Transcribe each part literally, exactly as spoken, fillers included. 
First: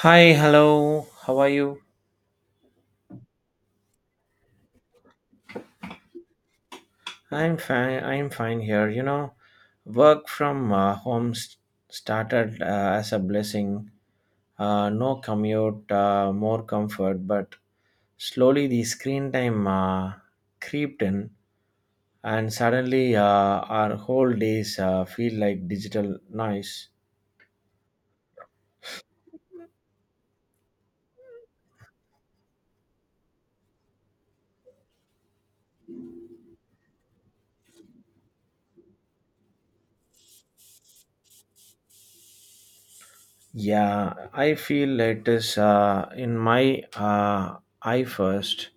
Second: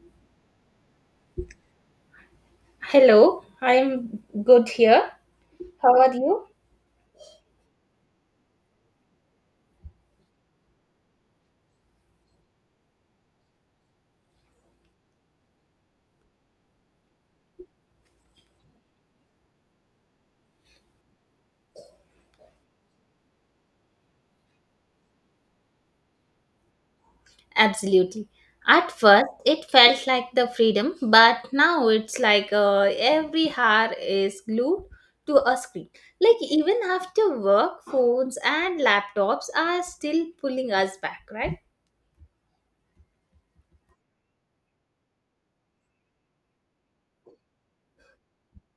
Hi, hello. How are you? Hello, I'm good here. How are you? I'm fine. I'm fine here. You know, work from uh, home s started uh, as a blessing. Uh, no commute, uh, more comfort, but slowly the screen time uh, creeped in, and suddenly uh, our whole days uh, feel like digital noise. Absolutely. At first, it felt like the freedom, but now it's like uh, every hour is glued to a screen. Like, even after work, phones and laptops are still pulling us back, right? Yeah, I feel it is uh, in my uh, eye first.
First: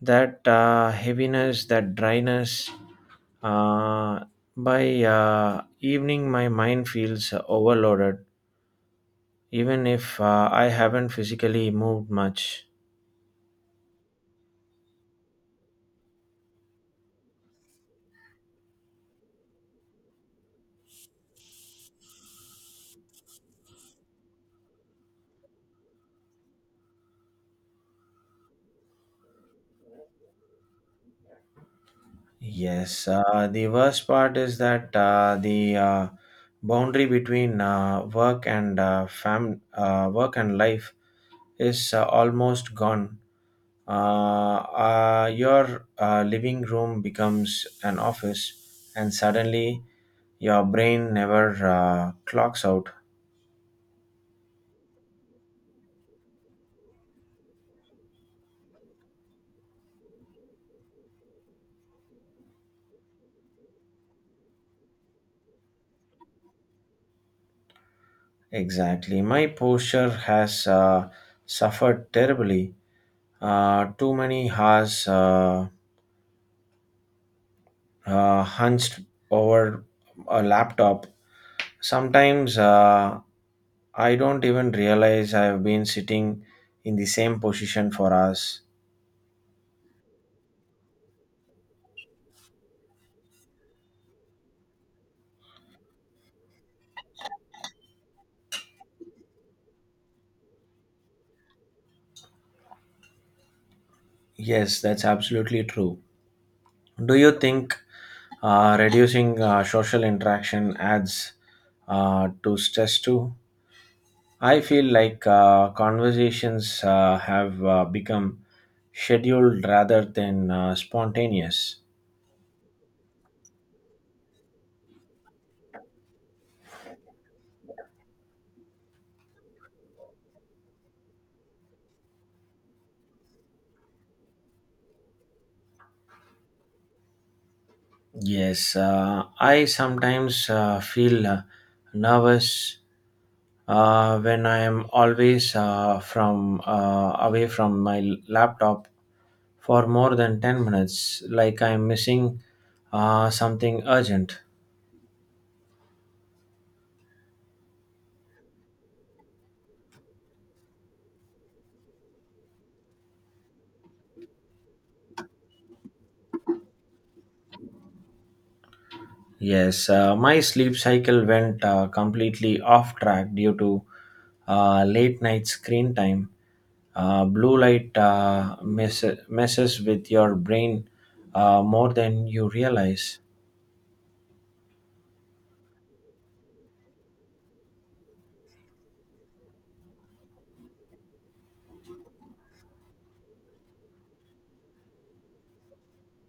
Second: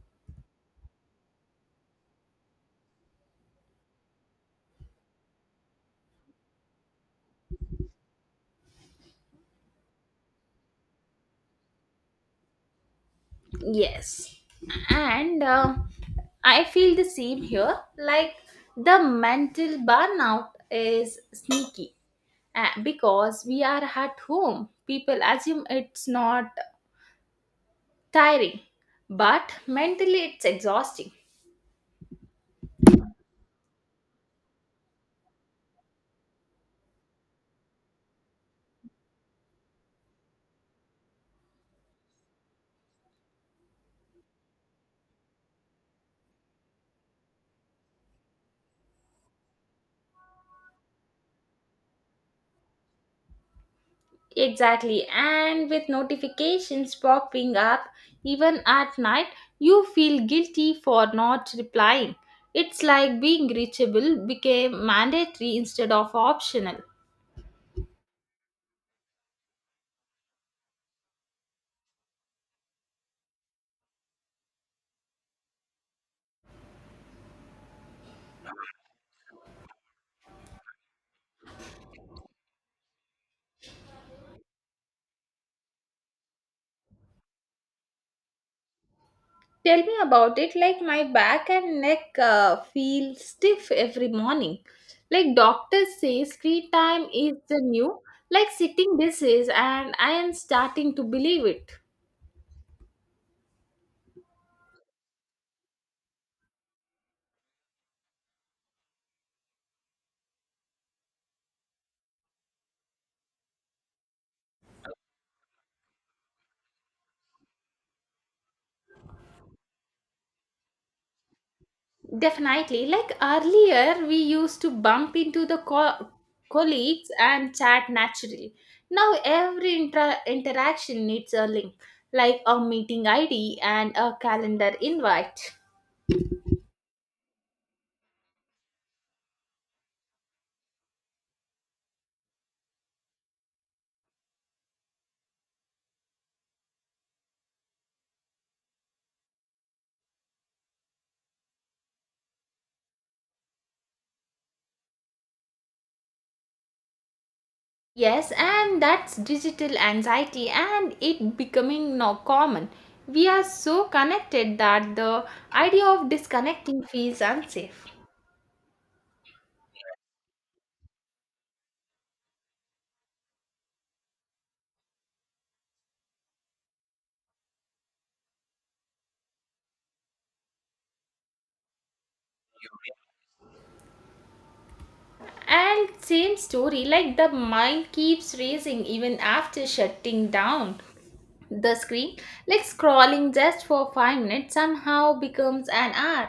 That uh, heaviness, that dryness. Uh, by uh, evening, my mind feels overloaded, even if uh, I haven't physically moved much. Yes. And um I feel the same here. Like, the mental burnout is sneaky. Uh, because we are at home, people assume it's not tiring, but mentally it's exhausting. Yes, uh, the worst part is that uh, the uh, boundary between uh, work and uh, fam- uh, work and life is uh, almost gone. Uh, uh, your uh, living room becomes an office, and suddenly your brain never uh, clocks out. Exactly, and with notifications popping up even at night, you feel guilty for not replying. It's like being reachable became mandatory instead of optional. Exactly. My posture has uh, suffered terribly. Uh, too many hours uh, uh, hunched over a laptop. Sometimes uh, I don't even realize I've been sitting in the same position for hours. Tell me about it. Like my back and neck uh, feel stiff every morning. Like doctors say screen time is the new like sitting disease and I am starting to believe it. Yes, that's absolutely true. Do you think uh, reducing uh, social interaction adds uh, to stress too? I feel like uh, conversations uh, have uh, become scheduled rather than uh, spontaneous. Definitely. Like earlier we used to bump into the co- colleagues and chat naturally. Now every inter- interaction needs a link like a meeting I D and a calendar invite. Yes, uh, I sometimes uh, feel uh, nervous Uh, when I am always uh, from uh, away from my l- laptop for more than ten minutes, like I am missing uh, something urgent. Yes, and that's digital anxiety and it becoming now common. We are so connected that the idea of disconnecting feels unsafe. Yes, uh, my sleep cycle went uh, completely off track due to uh, late night screen time. Uh, blue light uh, mess- messes with your brain uh, more than you realize. And same story, like the mind keeps racing even after shutting down the screen. Like scrolling just for five minutes somehow becomes an hour.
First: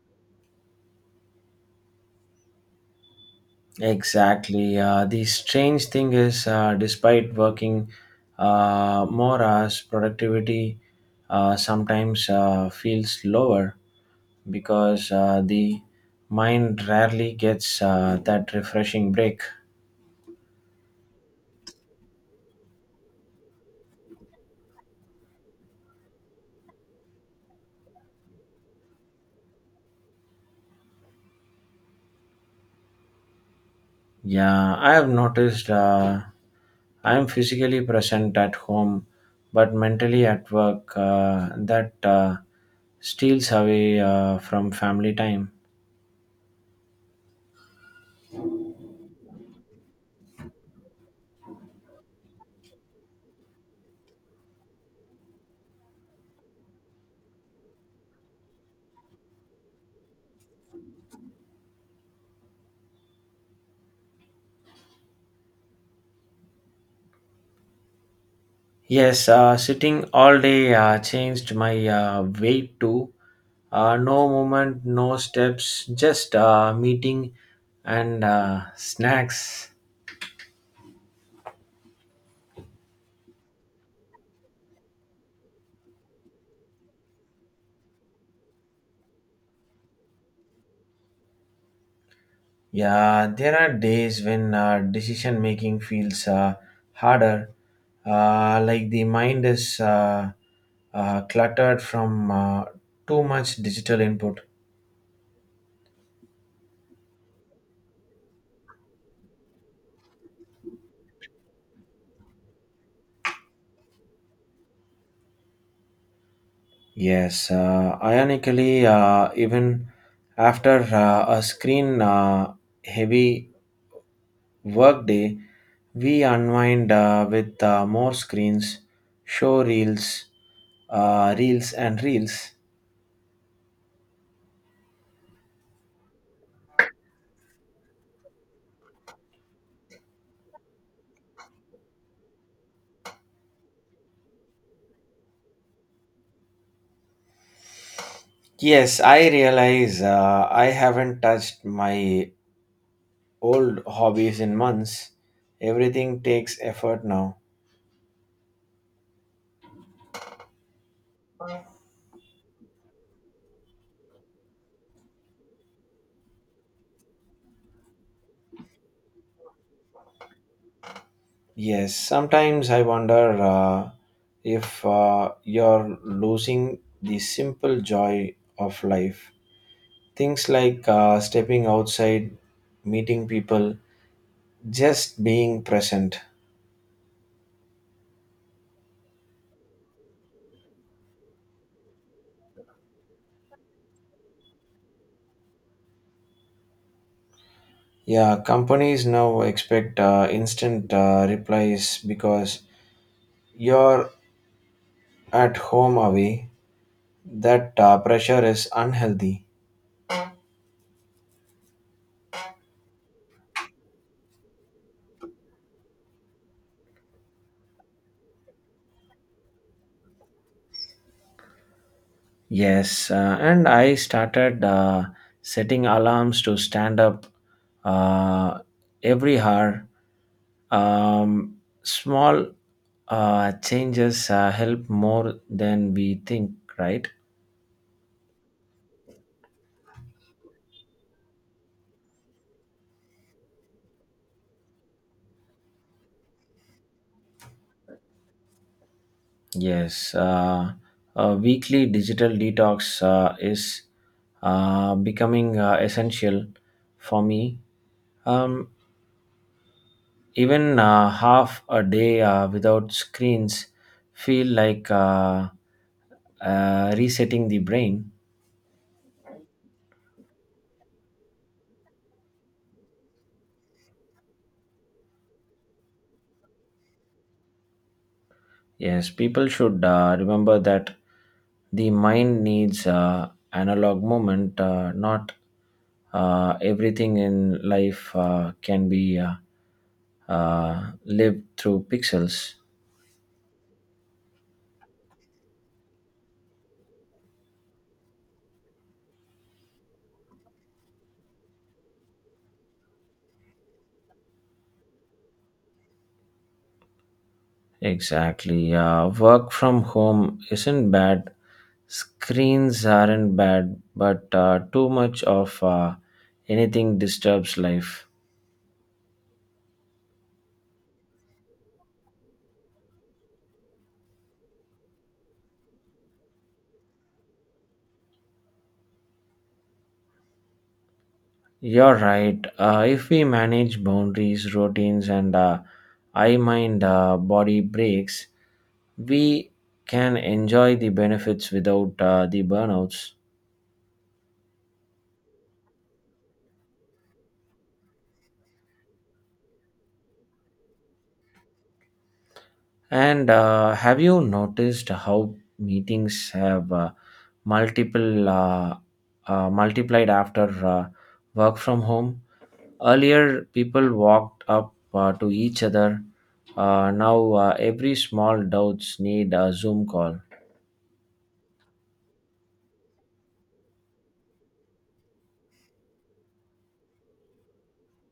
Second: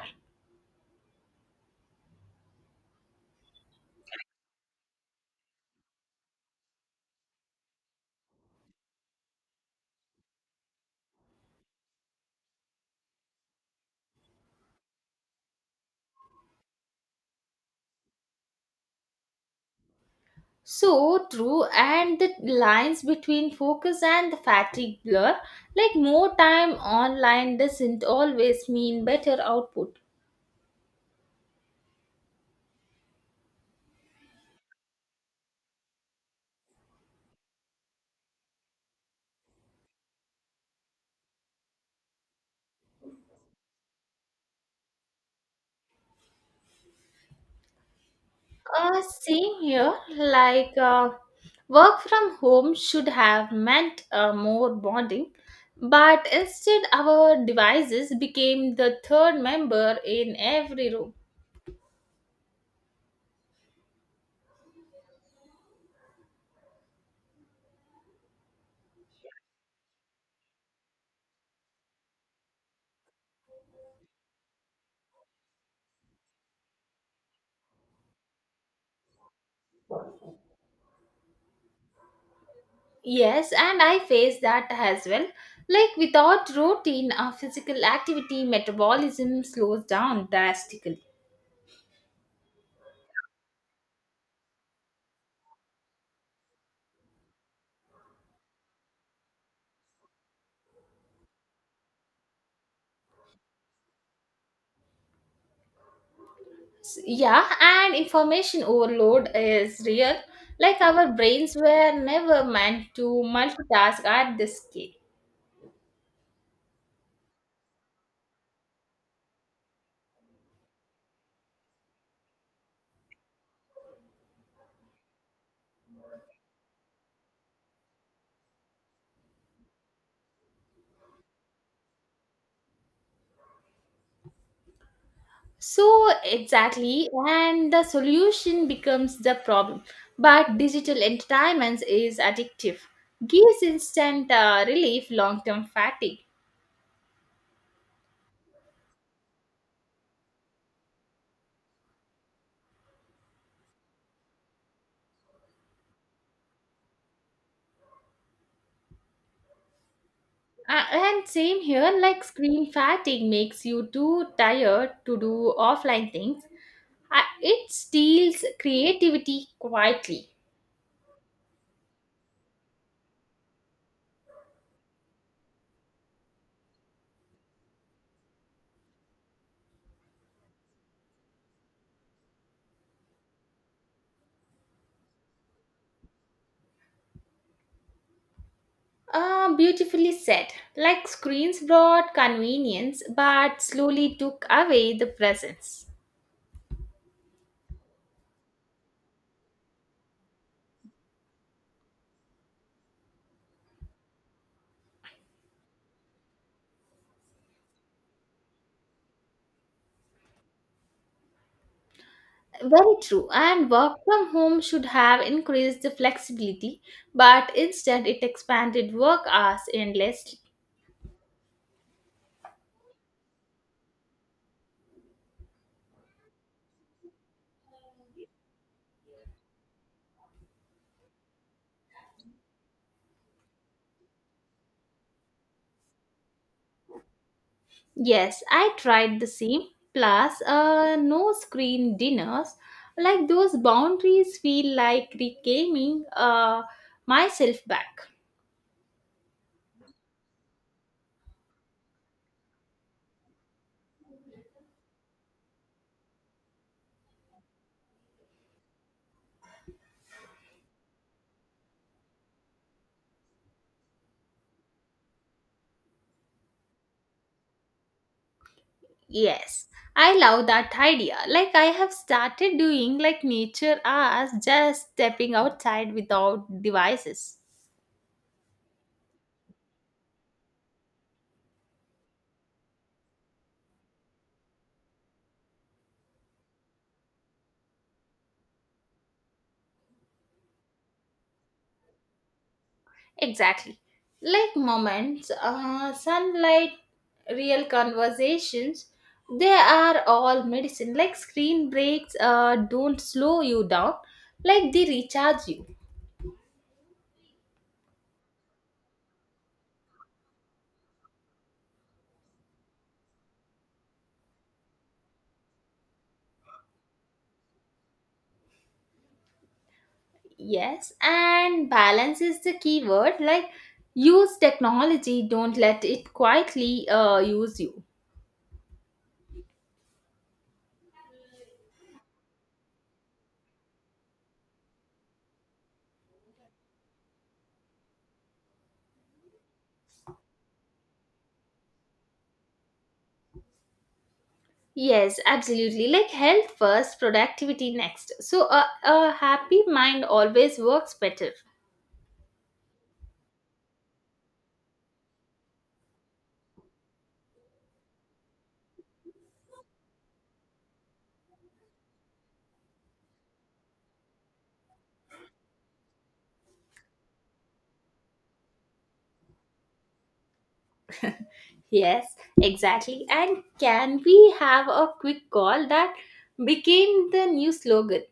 Exactly. Uh, the strange thing is, uh, despite working uh, more hours, productivity uh, sometimes uh, feels lower because uh, the mind rarely gets uh, that refreshing break. So true, and the lines between focus and the fatigue blur. Like more time online doesn't always mean better output. Yeah, I have noticed uh, I am physically present at home, but mentally at work, uh, that uh, steals away uh, from family time. Uh, same here, like uh, work from home should have meant uh, more bonding, but instead, our devices became the third member in every room. Yes, uh, sitting all day uh, changed my uh, weight too. Uh, no movement, no steps, just uh, meeting and uh, snacks. Yes, and I face that as well. Like without routine or physical activity, metabolism slows down drastically. Yeah, there are days when uh, decision making feels uh, harder, uh, like the mind is uh, uh, cluttered from uh, too much digital input. S- Yeah, and information overload is real. Like our brains were never meant to multitask at this scale. Yes, uh, ironically, uh, even after uh, a screen uh, heavy workday, we unwind uh, with uh, more screens, show reels, uh, reels and reels. So, exactly, and the solution becomes the problem. But digital entertainment is addictive, gives instant uh, relief, long term fatigue. Yes, I realize uh, I haven't touched my old hobbies in months. Everything takes effort now. Uh, and same here, like screen fatigue makes you too tired to do offline things. Uh, it steals creativity quietly. Yes, sometimes I wonder uh, if uh, you're losing the simple joy of life. Things like uh, stepping outside, meeting people, just being present. Uh, beautifully said. Like screens brought convenience but slowly took away the presence. Yeah, companies now expect uh, instant uh, replies because you're at home away. That uh, pressure is unhealthy. Very true. And work from home should have increased the flexibility, but instead it expanded work hours endlessly. Yes, uh, and I started uh, setting alarms to stand up uh, every hour. Um, Small uh, changes uh, help more than we think, right? Yes, I tried the same. Plus, uh, no screen dinners. Like those boundaries feel like reclaiming uh, myself back. Yes, uh, a weekly digital detox uh, is uh, becoming uh, essential for me. Um, Even uh, half a day uh, without screens feel like uh, uh, resetting the brain. Yes, I love that idea. Like I have started doing like nature as just stepping outside without devices. Yes, people should uh, remember that the mind needs uh, analog moment. Uh, not uh, everything in life uh, can be uh, uh, lived through pixels. Exactly. Like moments, uh, sunlight real conversations they are all medicine like screen breaks uh, don't slow you down like they recharge you. Exactly. Uh, work from home isn't bad. Screens aren't bad, but uh, too much of uh, anything disturbs life. Yes, and balance is the key word like use technology, don't let it quietly uh, use you. You're right. Uh, if we manage boundaries, routines, and uh, I mind uh, body breaks, we can enjoy the benefits without uh, the burnouts. Yes, absolutely, like health first, productivity next. So a, a happy mind always works better. And uh, have you noticed how meetings have uh, multiple uh, uh, multiplied after uh, work from home? Earlier, people walked up uh, to each other. Uh, now, uh, every small doubts need a Zoom call. Yes, exactly. And can we have a quick call that became the new slogan?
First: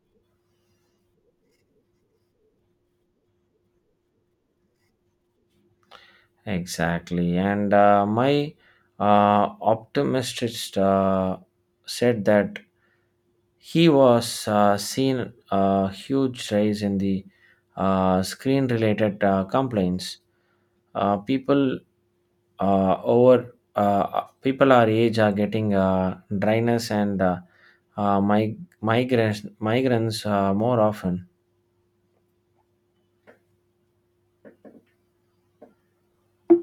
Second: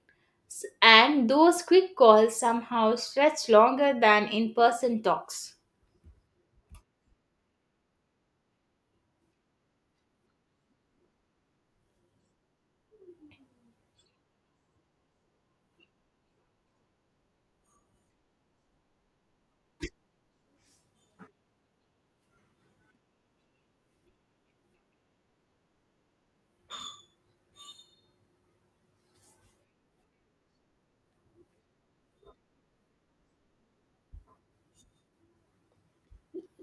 S- And those quick calls somehow stretch longer than in person talks. Exactly. And uh, my uh, optometrist uh, said that he was uh, seen a huge rise in the uh, screen related uh, complaints. Uh, people uh, over uh, people our age are getting uh, dryness and uh, uh, mig- migraines migraines uh, more often.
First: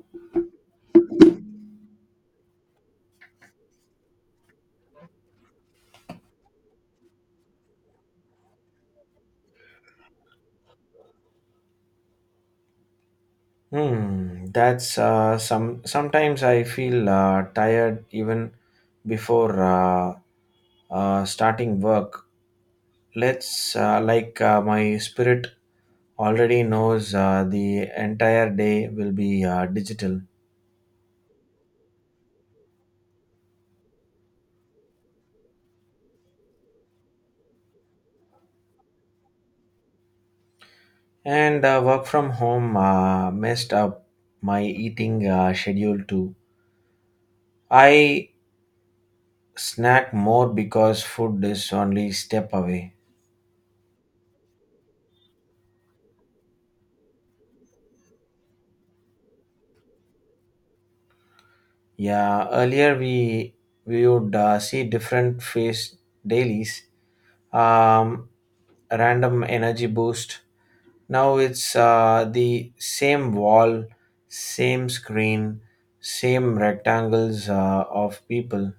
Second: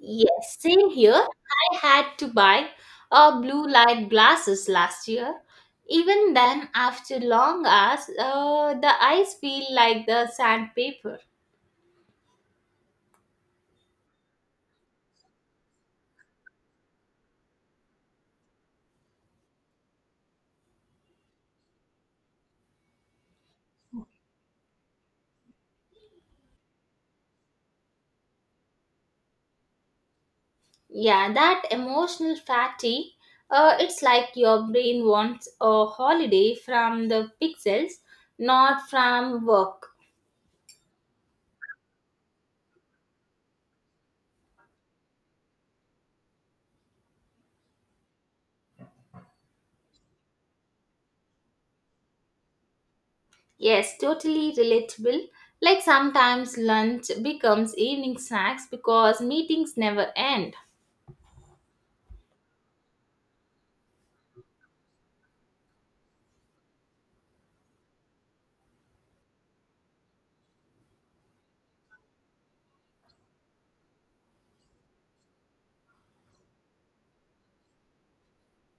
Yes, same here. I had to buy a blue light glasses last year. Even then, after long hours, uh, the eyes feel like the sandpaper. Hmm, that's uh, some. Sometimes I feel uh, tired even before uh, uh, starting work. Let's uh, like uh, my spirit already knows uh, the entire day will be uh, digital, Yeah, that emotional fatigue. Uh, it's like your brain wants a holiday from the pixels, not from work. and uh, work from home uh, messed up my eating uh, schedule too. I snack more because food is only step away. Yes, totally relatable. Like sometimes lunch becomes evening snacks because meetings never end. Yeah, earlier we we would uh, see different phase dailies, um, random energy boost. Now it's uh, the same wall, same screen, same rectangles uh, of people.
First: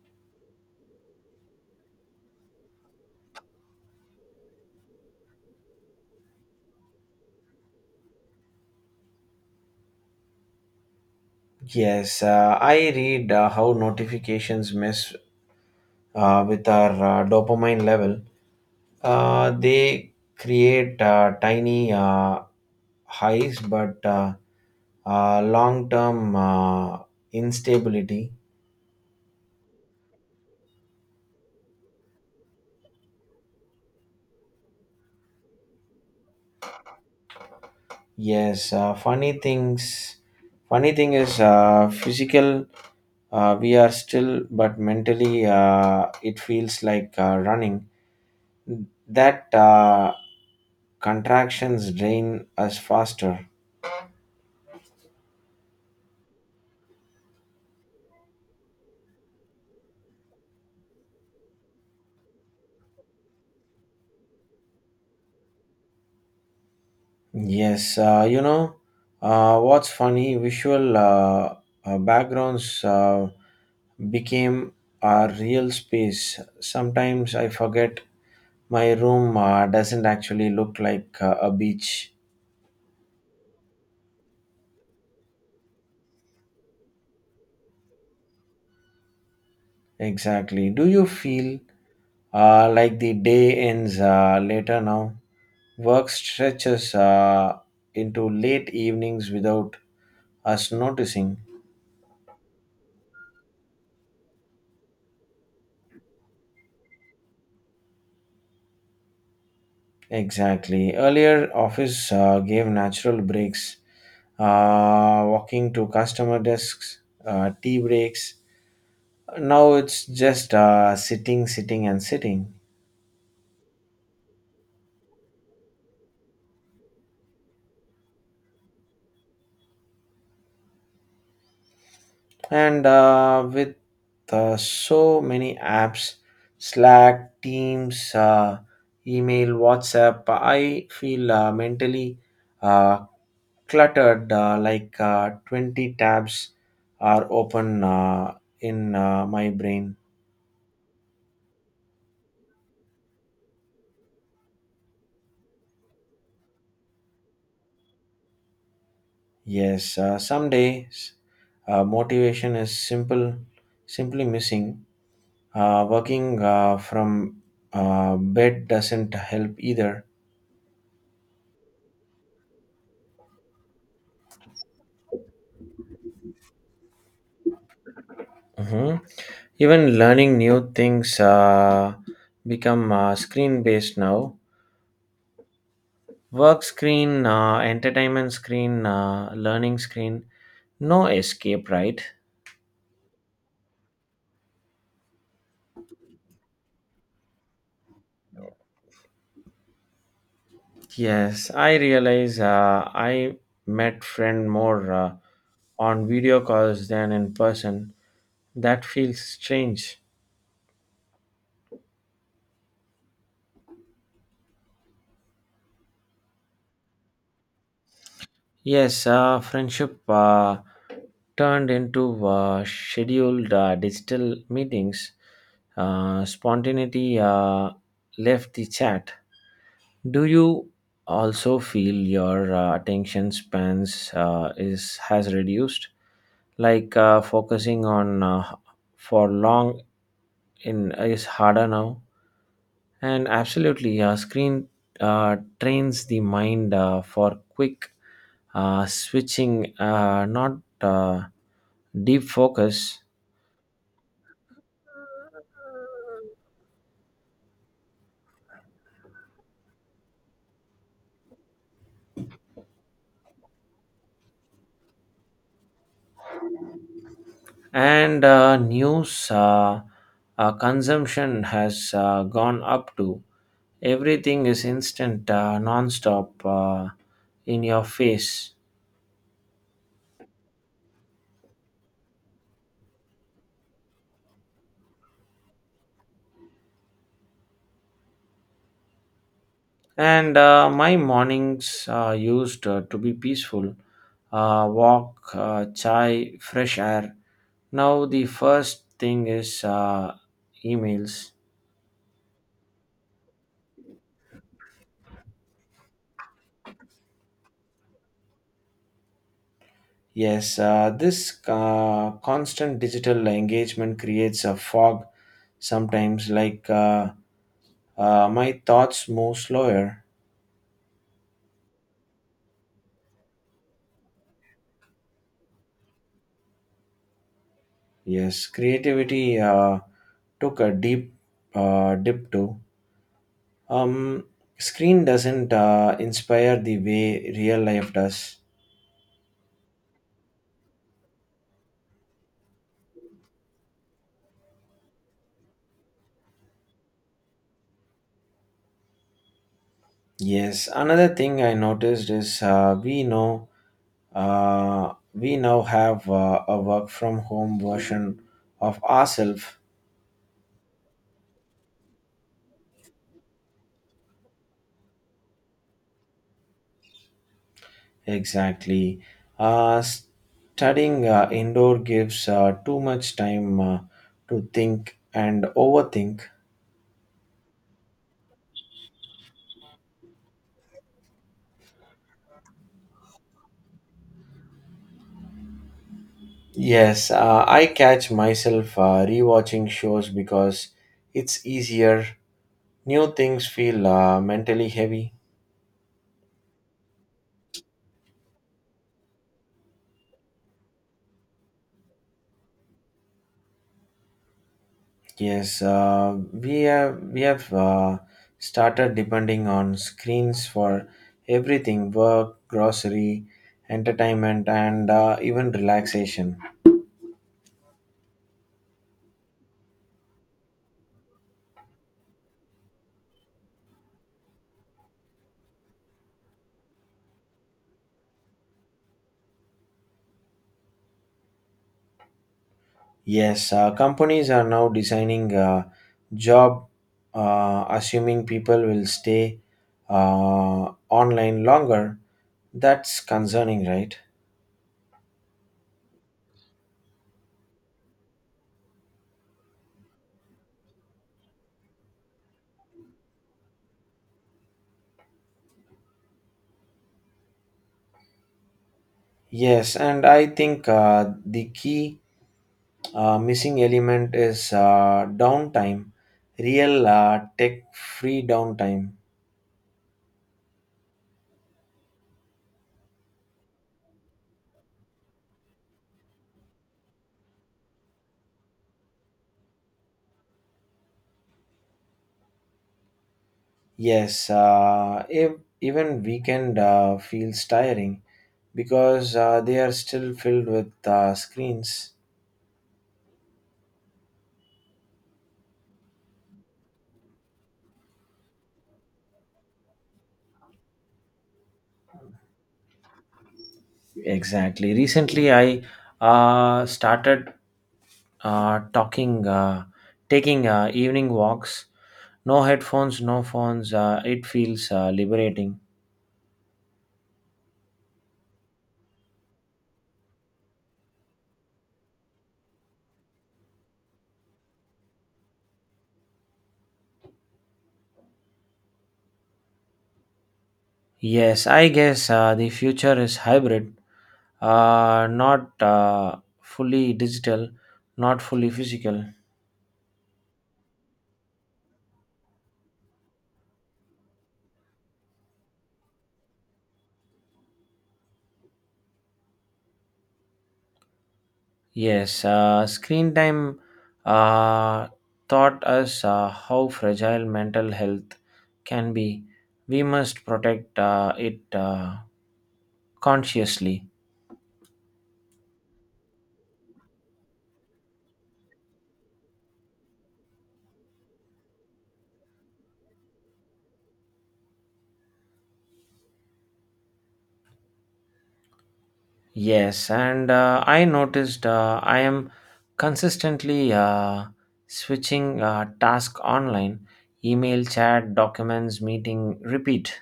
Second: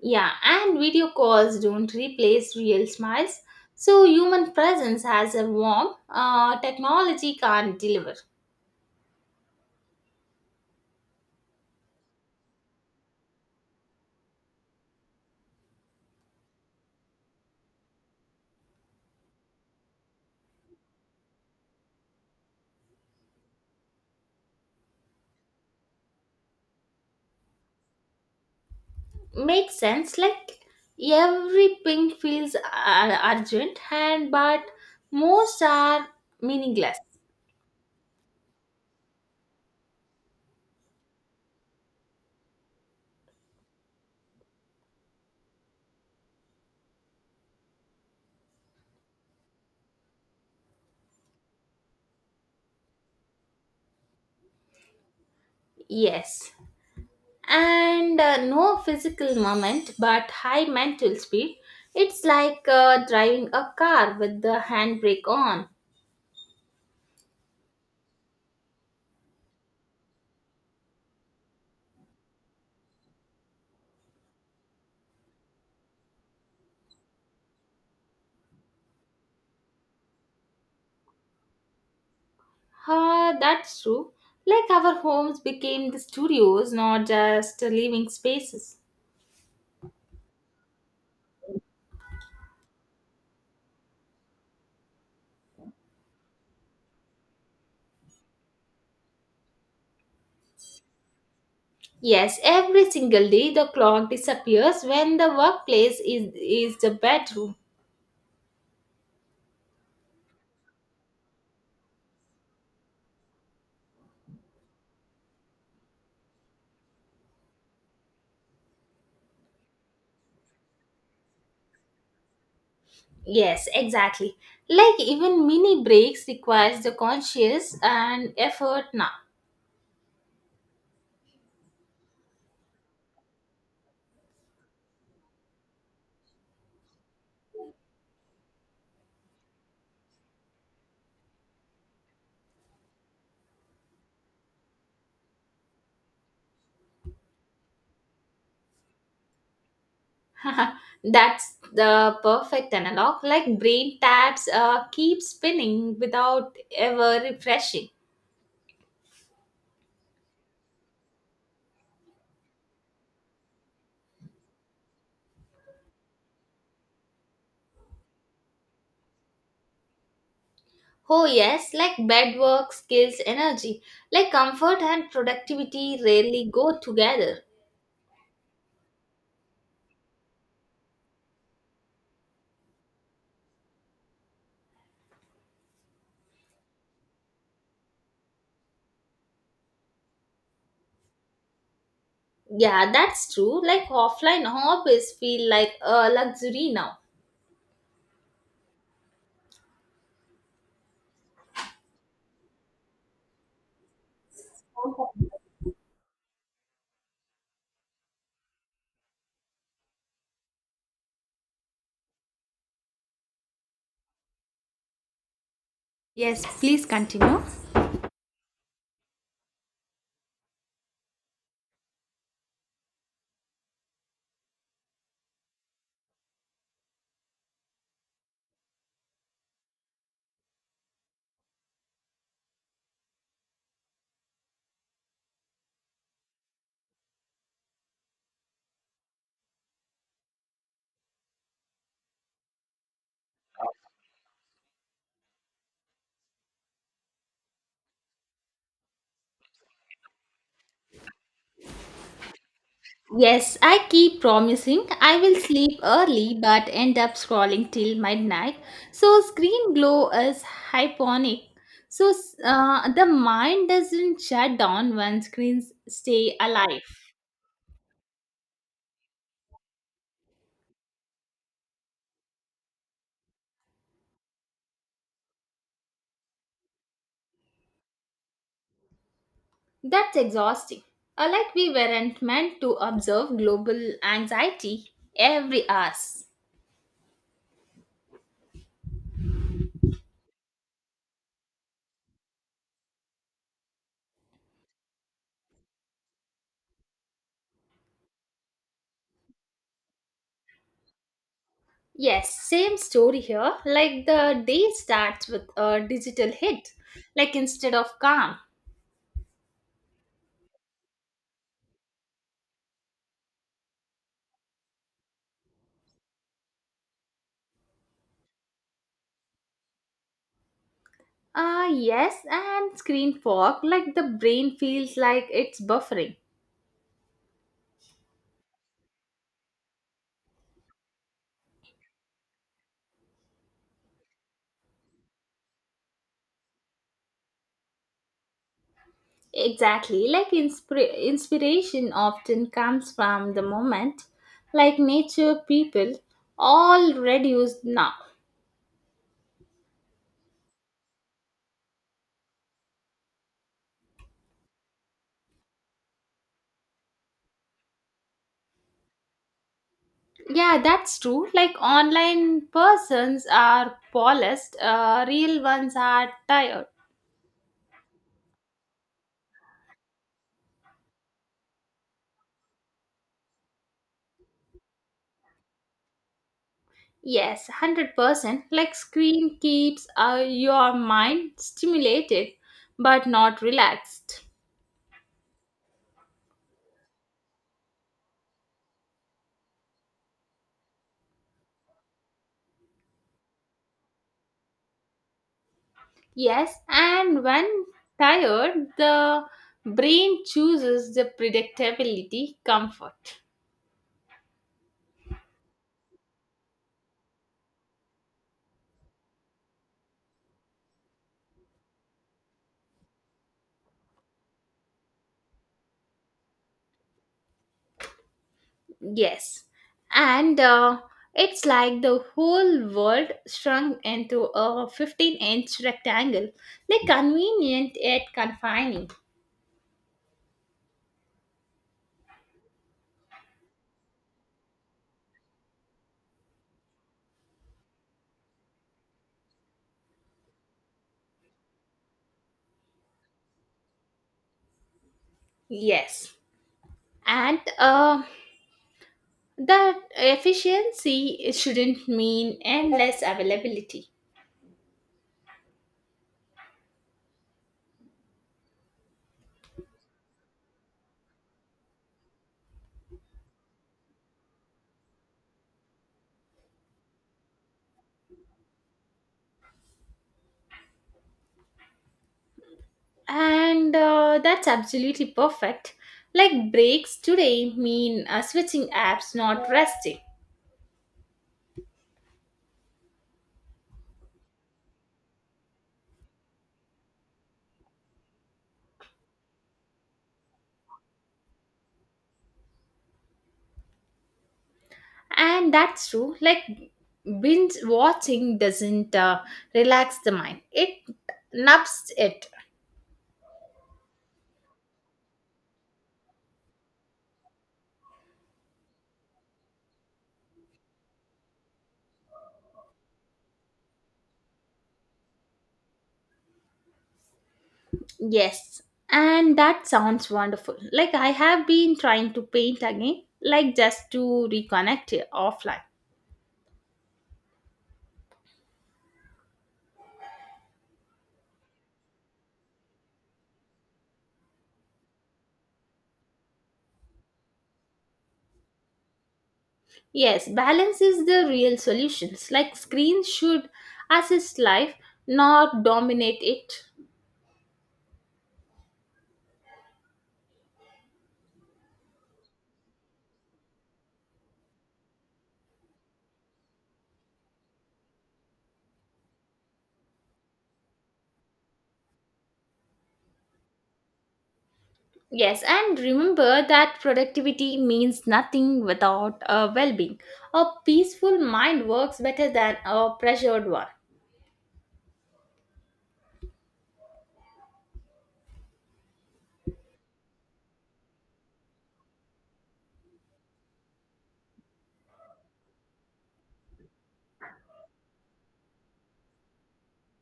Yeah, and video calls don't replace real smiles. So human presence has a warmth uh, technology can't deliver. Yes, uh, I read uh, how notifications mess uh, with our uh, dopamine level. Uh, they create uh, tiny uh, highs, but uh, uh, long-term uh, instability. Makes sense, like every ping feels uh, urgent, and but most are meaningless. Yes, uh, funny things. Funny thing is, uh, physical uh, we are still, but mentally uh, it feels like uh, running. That uh, contractions drain us faster. Yes, and uh, no physical moment but high mental speed, it's like uh, driving a car with the handbrake on. Yes, uh, you know, uh, what's funny, visual uh, uh, backgrounds uh, became a real space. Sometimes I forget my room uh, doesn't actually look like uh, a beach. Ah, that's true, like our homes became the studios, not just living spaces. Exactly. Do you feel uh, like the day ends uh, later now? Work stretches uh, into late evenings without us noticing. Yes, every single day the clock disappears when the workplace is, is the bedroom. Exactly. Earlier, office uh, gave natural breaks, uh, walking to customer desks, uh, tea breaks. Now it's just uh, sitting, sitting, and sitting. Yes, exactly. Like even mini breaks requires the conscious and effort now. And uh, with uh, so many apps, Slack, Teams, uh, email, WhatsApp, I feel uh, mentally uh, cluttered, uh, like uh, twenty tabs are open uh, in uh, my brain. That's the perfect analog. Like brain tabs uh, keep spinning without ever refreshing. Yes, uh, some days uh, motivation is simple, simply missing. Uh, working uh, from uh, bed doesn't help either. Oh yes, like bed work, skills, energy. Like comfort and productivity rarely go together. Mhm. Even learning new things uh, become uh, screen based now. Work screen, uh, entertainment screen, uh, learning screen. No escape, right? Yeah, that's true. Like offline hobbies feel like a luxury now. Yes, I realize uh, I met friend more uh, on video calls than in person. That feels strange. Yes, please continue. Yes, uh, friendship uh, turned into uh, scheduled uh, digital meetings. Uh, spontaneity uh, left the chat. Do you also feel your uh, attention spans uh, is has reduced? Like uh, focusing on uh, for long in is harder now. And absolutely, uh, screen uh, trains the mind uh, for quick uh, switching, uh, not uh, deep focus. Yes, I keep promising I will sleep early but end up scrolling till midnight. So, screen glow is hyponic. So, s- uh, the mind doesn't shut down when screens stay alive. And uh, news uh, uh, consumption has uh, gone up too. Everything is instant, uh, non-stop, uh, in your face. That's exhausting. Uh, like we weren't meant to observe global anxiety every hour. And uh, my mornings uh, used uh, to be peaceful uh, walk, uh, chai, fresh air. Now, the first thing is uh, emails. Yes, same story here. Like the day starts with a digital hit, like instead of calm. Yes, uh, this uh, constant digital engagement creates a fog sometimes, like uh, uh, my thoughts move slower. Ah, yes, and screen fog, like the brain feels like it's buffering. Yes, creativity uh, took a deep uh, dip too. Um, Screen doesn't uh, inspire the way real life does. Exactly, like inspira- inspiration often comes from the moment, like nature, people, all reduced now. Yes, another thing I noticed is uh, we know uh, we now have uh, a work from home version of ourselves. Yeah, that's true. Like online persons are polished, uh, real ones are tired. Exactly, uh, studying uh, indoor gives uh, too much time uh, to think and overthink. Yes, one hundred percent. Like screen keeps uh, your mind stimulated but not relaxed. Yes, uh, I catch myself uh, rewatching shows because it's easier. New things feel uh, mentally heavy. Yes, and when tired, the brain chooses the predictability comfort. Yes, uh, we have we have uh, started depending on screens for everything: work, grocery, entertainment, and uh, even relaxation. Yes, and uh, it's like the whole world shrunk into a fifteen inch rectangle, the convenient yet confining. Yes, uh, companies are now designing uh, job, uh, assuming people will stay uh, online longer. That's concerning, right? Yes, and uh, the efficiency shouldn't mean endless availability. Yes, and I think uh, the key Uh, missing element is uh, downtime, real uh, tech free downtime. And uh, that's absolutely perfect. Like breaks today mean uh, switching apps, not resting. Yes, uh, if, even weekend uh, feels tiring because uh, they are still filled with uh, screens. And that's true. Like binge watching doesn't uh, relax the mind, it nubs it. Exactly. Recently, I uh, started uh, talking, uh, taking uh, evening walks. No headphones, no phones. Uh, it feels uh, liberating. Yes. And that sounds wonderful. Like I have been trying to paint again, like just to reconnect it offline. Yes, I guess uh, the future is hybrid. Uh, not uh, fully digital, not fully physical. Yes, balance is the real solutions. Like screens should assist life, not dominate it. Yes, uh, screen time uh, taught us uh, how fragile mental health can be. We must protect uh, it uh, consciously. Yes, and remember that productivity means nothing without a well being. A peaceful mind works better than a pressured one. Yes, and uh, I noticed uh, I am consistently uh, switching uh, task online, email, chat, documents, meeting, repeat.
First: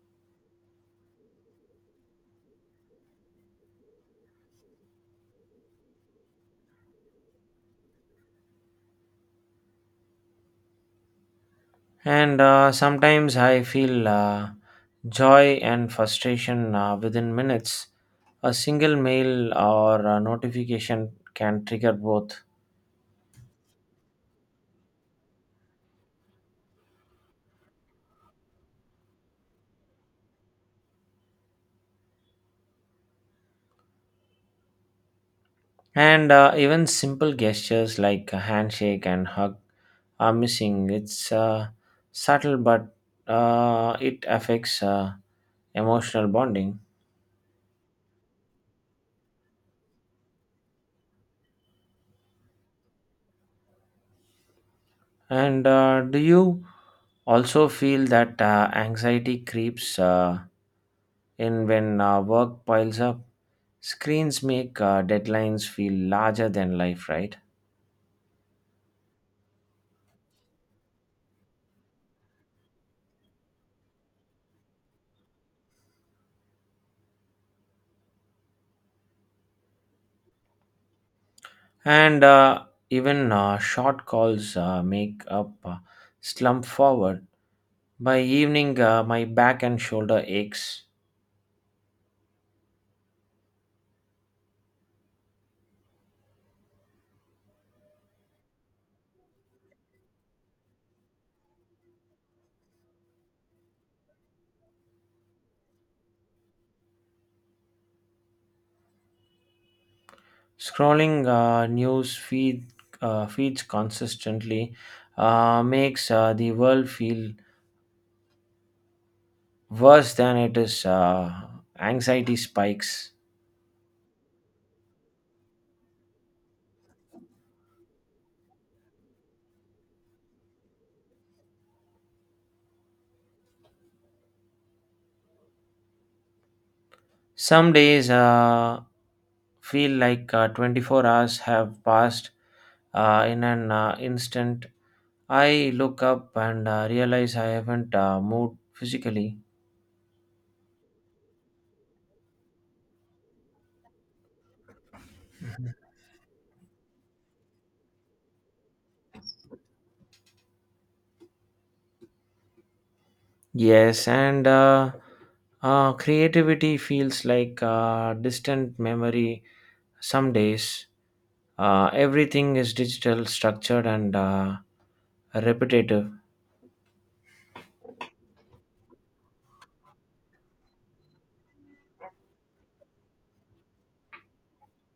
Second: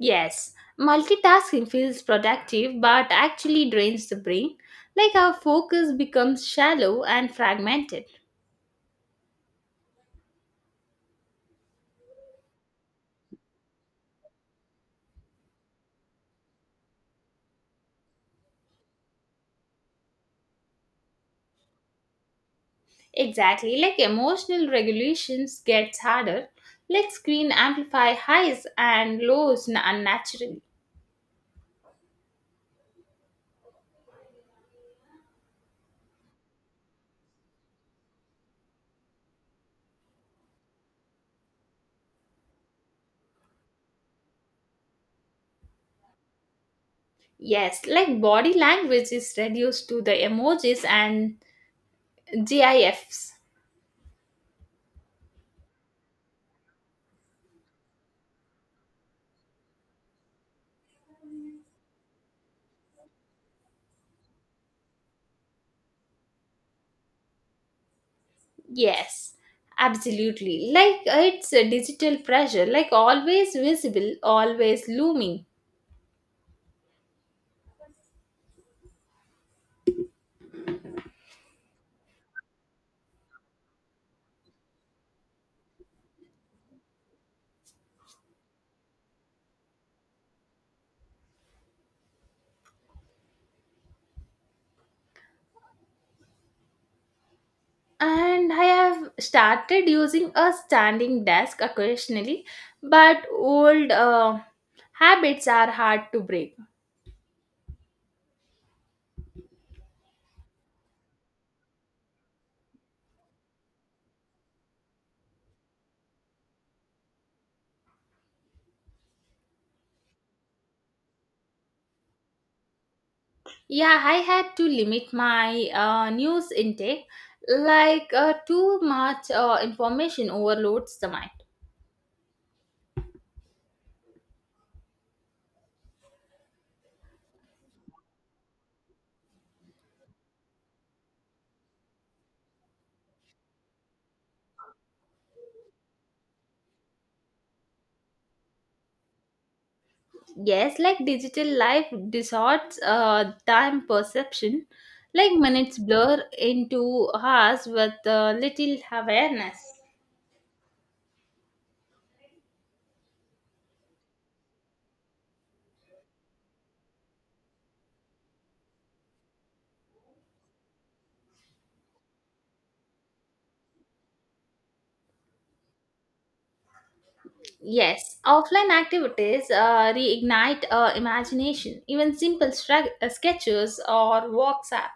Yes, multitasking feels productive but actually drains the brain. Like our focus becomes shallow and fragmented. And uh, sometimes I feel uh, joy and frustration uh, within minutes. A single mail or a notification can trigger both. Exactly, like emotional regulations gets harder. Like screen amplify highs and lows n- unnaturally. And uh, even simple gestures like a handshake and hug are missing. It's uh, subtle, but uh, it affects uh, emotional bonding. Yes, like body language is reduced to the emojis and GIFs. And uh, do you also feel that uh, anxiety creeps? Uh, And when uh, work piles up, screens make uh, deadlines feel larger than life, right? Yes, absolutely. Like uh, it's a digital pressure, like always visible, always looming. And uh, even uh, short calls uh, make up uh, slump forward. By evening, uh, my back and shoulder aches. And I have started using a standing desk occasionally, but old uh, habits are hard to break. Scrolling uh, news feed uh, feeds consistently uh, makes uh, the world feel worse than it is. Uh, anxiety spikes. Yeah, I had to limit my uh, news intake, like uh, too much uh, information overloads the mind. Some days uh, feel like uh, twenty-four hours have passed uh, in an uh, instant. I look up and uh, realize I haven't uh, moved physically. Yes, like digital life distorts uh, time perception, like minutes blur into hours with uh, little awareness. Yes, and uh, uh, creativity feels like uh, distant memory. Some days uh, everything is digital, structured, and uh, repetitive. Yes, offline activities uh, reignite uh, imagination. Even simple stra- uh, sketches or walks, app,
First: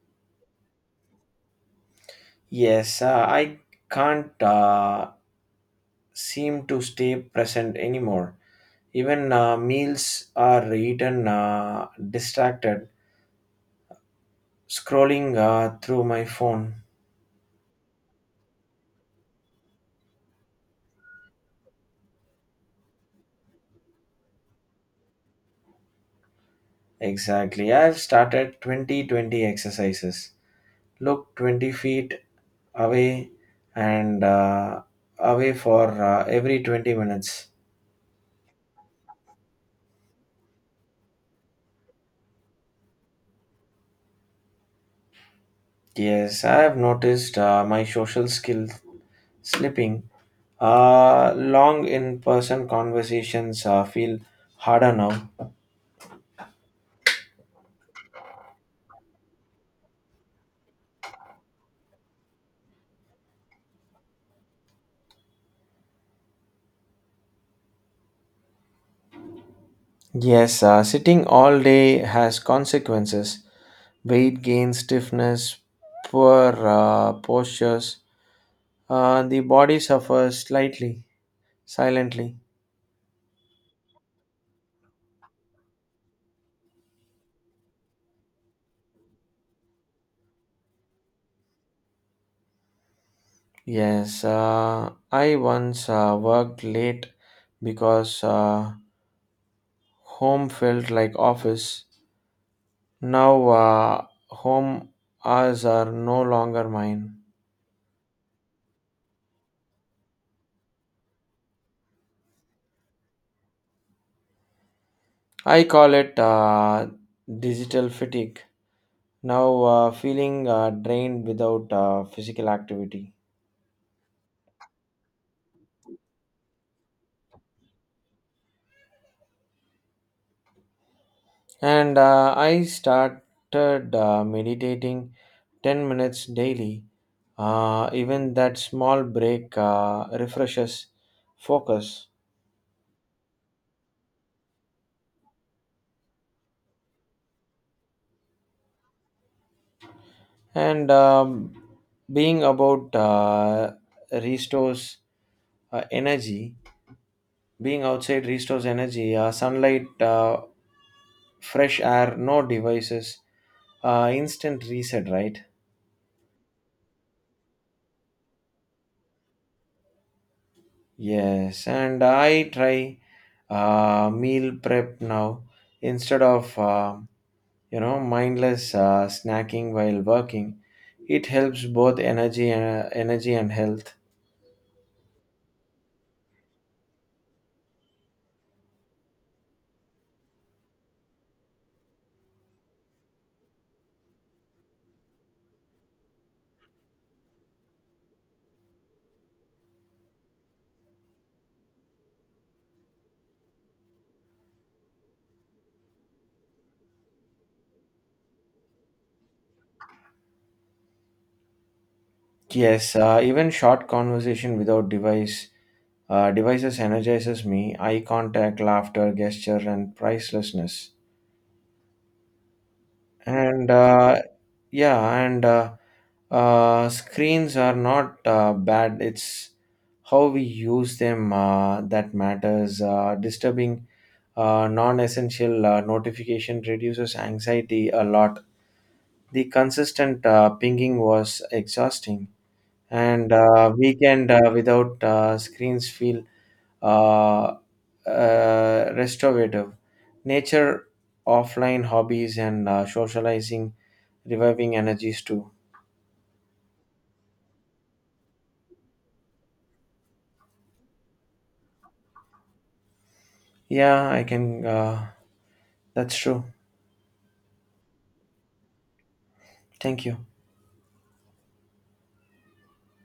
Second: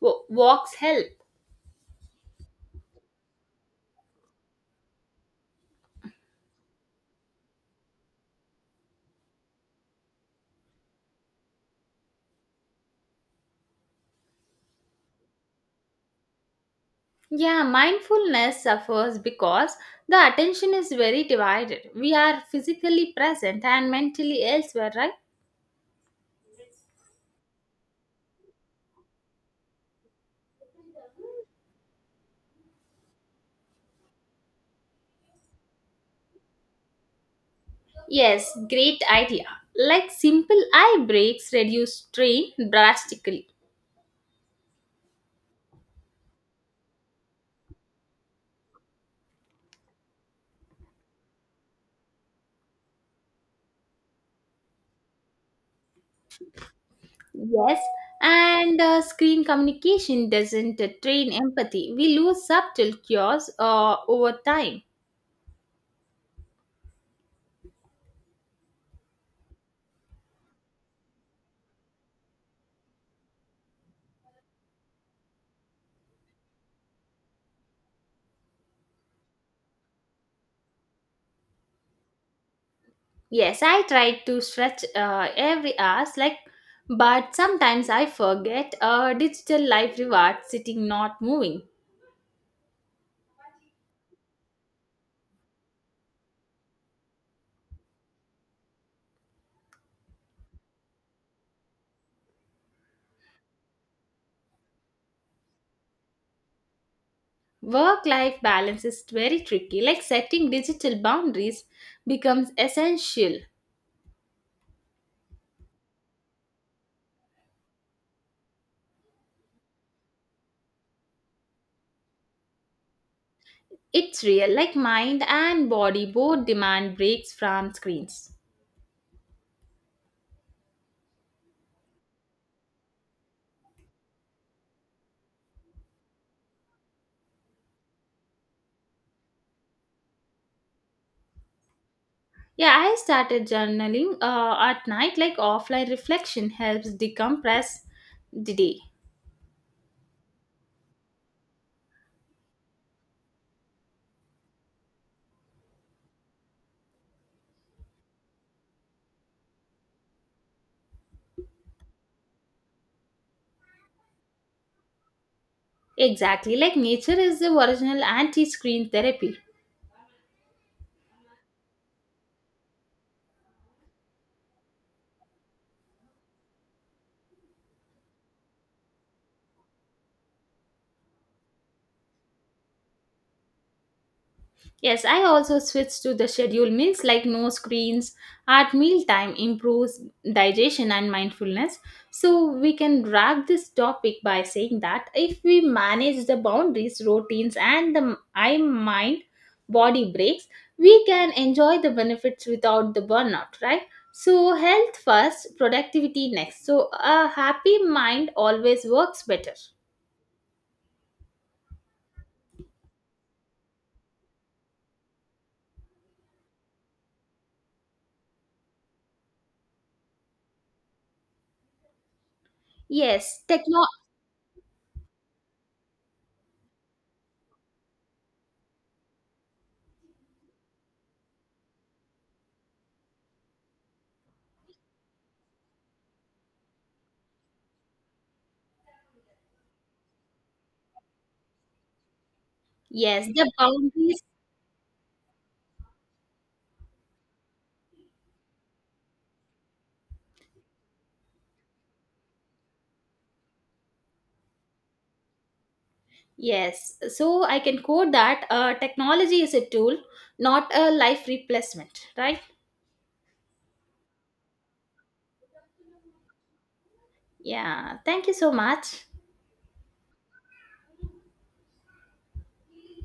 wa- walks help. Yes, uh, I can't uh, seem to stay present anymore. Even uh, meals are eaten uh, distracted, scrolling uh, through my phone. Yeah, mindfulness suffers because the attention is very divided. We are physically present and mentally elsewhere, right? Exactly. I've started twenty twenty exercises. Look twenty feet away and uh, away for uh, every twenty minutes. Yes, great idea. Like simple eye breaks reduce strain drastically. Yes, I have noticed uh, my social skill slipping. Uh, long in person conversations uh, feel harder now. Yes, and uh, screen communication doesn't uh, train empathy. We lose subtle cures uh, over time. Yes, uh, sitting all day has consequences. Weight gain, stiffness, poor uh, postures. Uh, the body suffers slightly, silently. Yes, I try to stretch uh, every hour, like, but sometimes I forget. Uh, digital life rewards sitting, not moving. Yes, uh, I once uh, worked late because uh, home felt like office. Now, uh, home hours are no longer mine. Work-life balance is very tricky. Like setting digital boundaries becomes essential. I call it uh, digital fatigue. Now, uh, feeling uh, drained without uh, physical activity. It's real, like mind and body both demand breaks from screens. And uh, I started uh, meditating ten minutes daily. Uh, even that small break uh, refreshes focus. Yeah, I started journaling uh, at night, like offline reflection helps decompress the day. And um, being about uh, restores uh, energy, being outside restores energy, uh, sunlight, uh, fresh air, no devices, uh, instant reset, right? Exactly, like nature is the original anti screen therapy. Yes, and I try uh, meal prep now instead of uh, you know mindless uh, snacking while working. It helps both energy and energy and health. Yes, I also switch to the schedule meals like no screens at mealtime improves digestion and mindfulness. So we can wrap this topic by saying that if we manage the boundaries, routines, and the eye mind body breaks, we can enjoy the benefits without the burnout, right? So health first, productivity next. So a happy mind always works better. Yes, uh, even short conversation without device uh, devices energizes me. Eye contact, laughter, gesture, and pricelessness. Yes, And techno. uh, yeah and uh, uh, screens are not uh, bad. It's how we use them uh, that matters. Uh, disturbing uh, non-essential uh, notification reduces anxiety a lot. The consistent uh, pinging was exhausting, Yes, and the uh, boundaries. weekend uh, without uh, screens feel uh, uh, restorative. Nature, offline hobbies, and uh, socializing, reviving energies too. Yes, so I can quote that uh, technology is a tool, not a life replacement, right? Yeah, I can. Uh, that's true. Yeah, thank you so much. Thank you.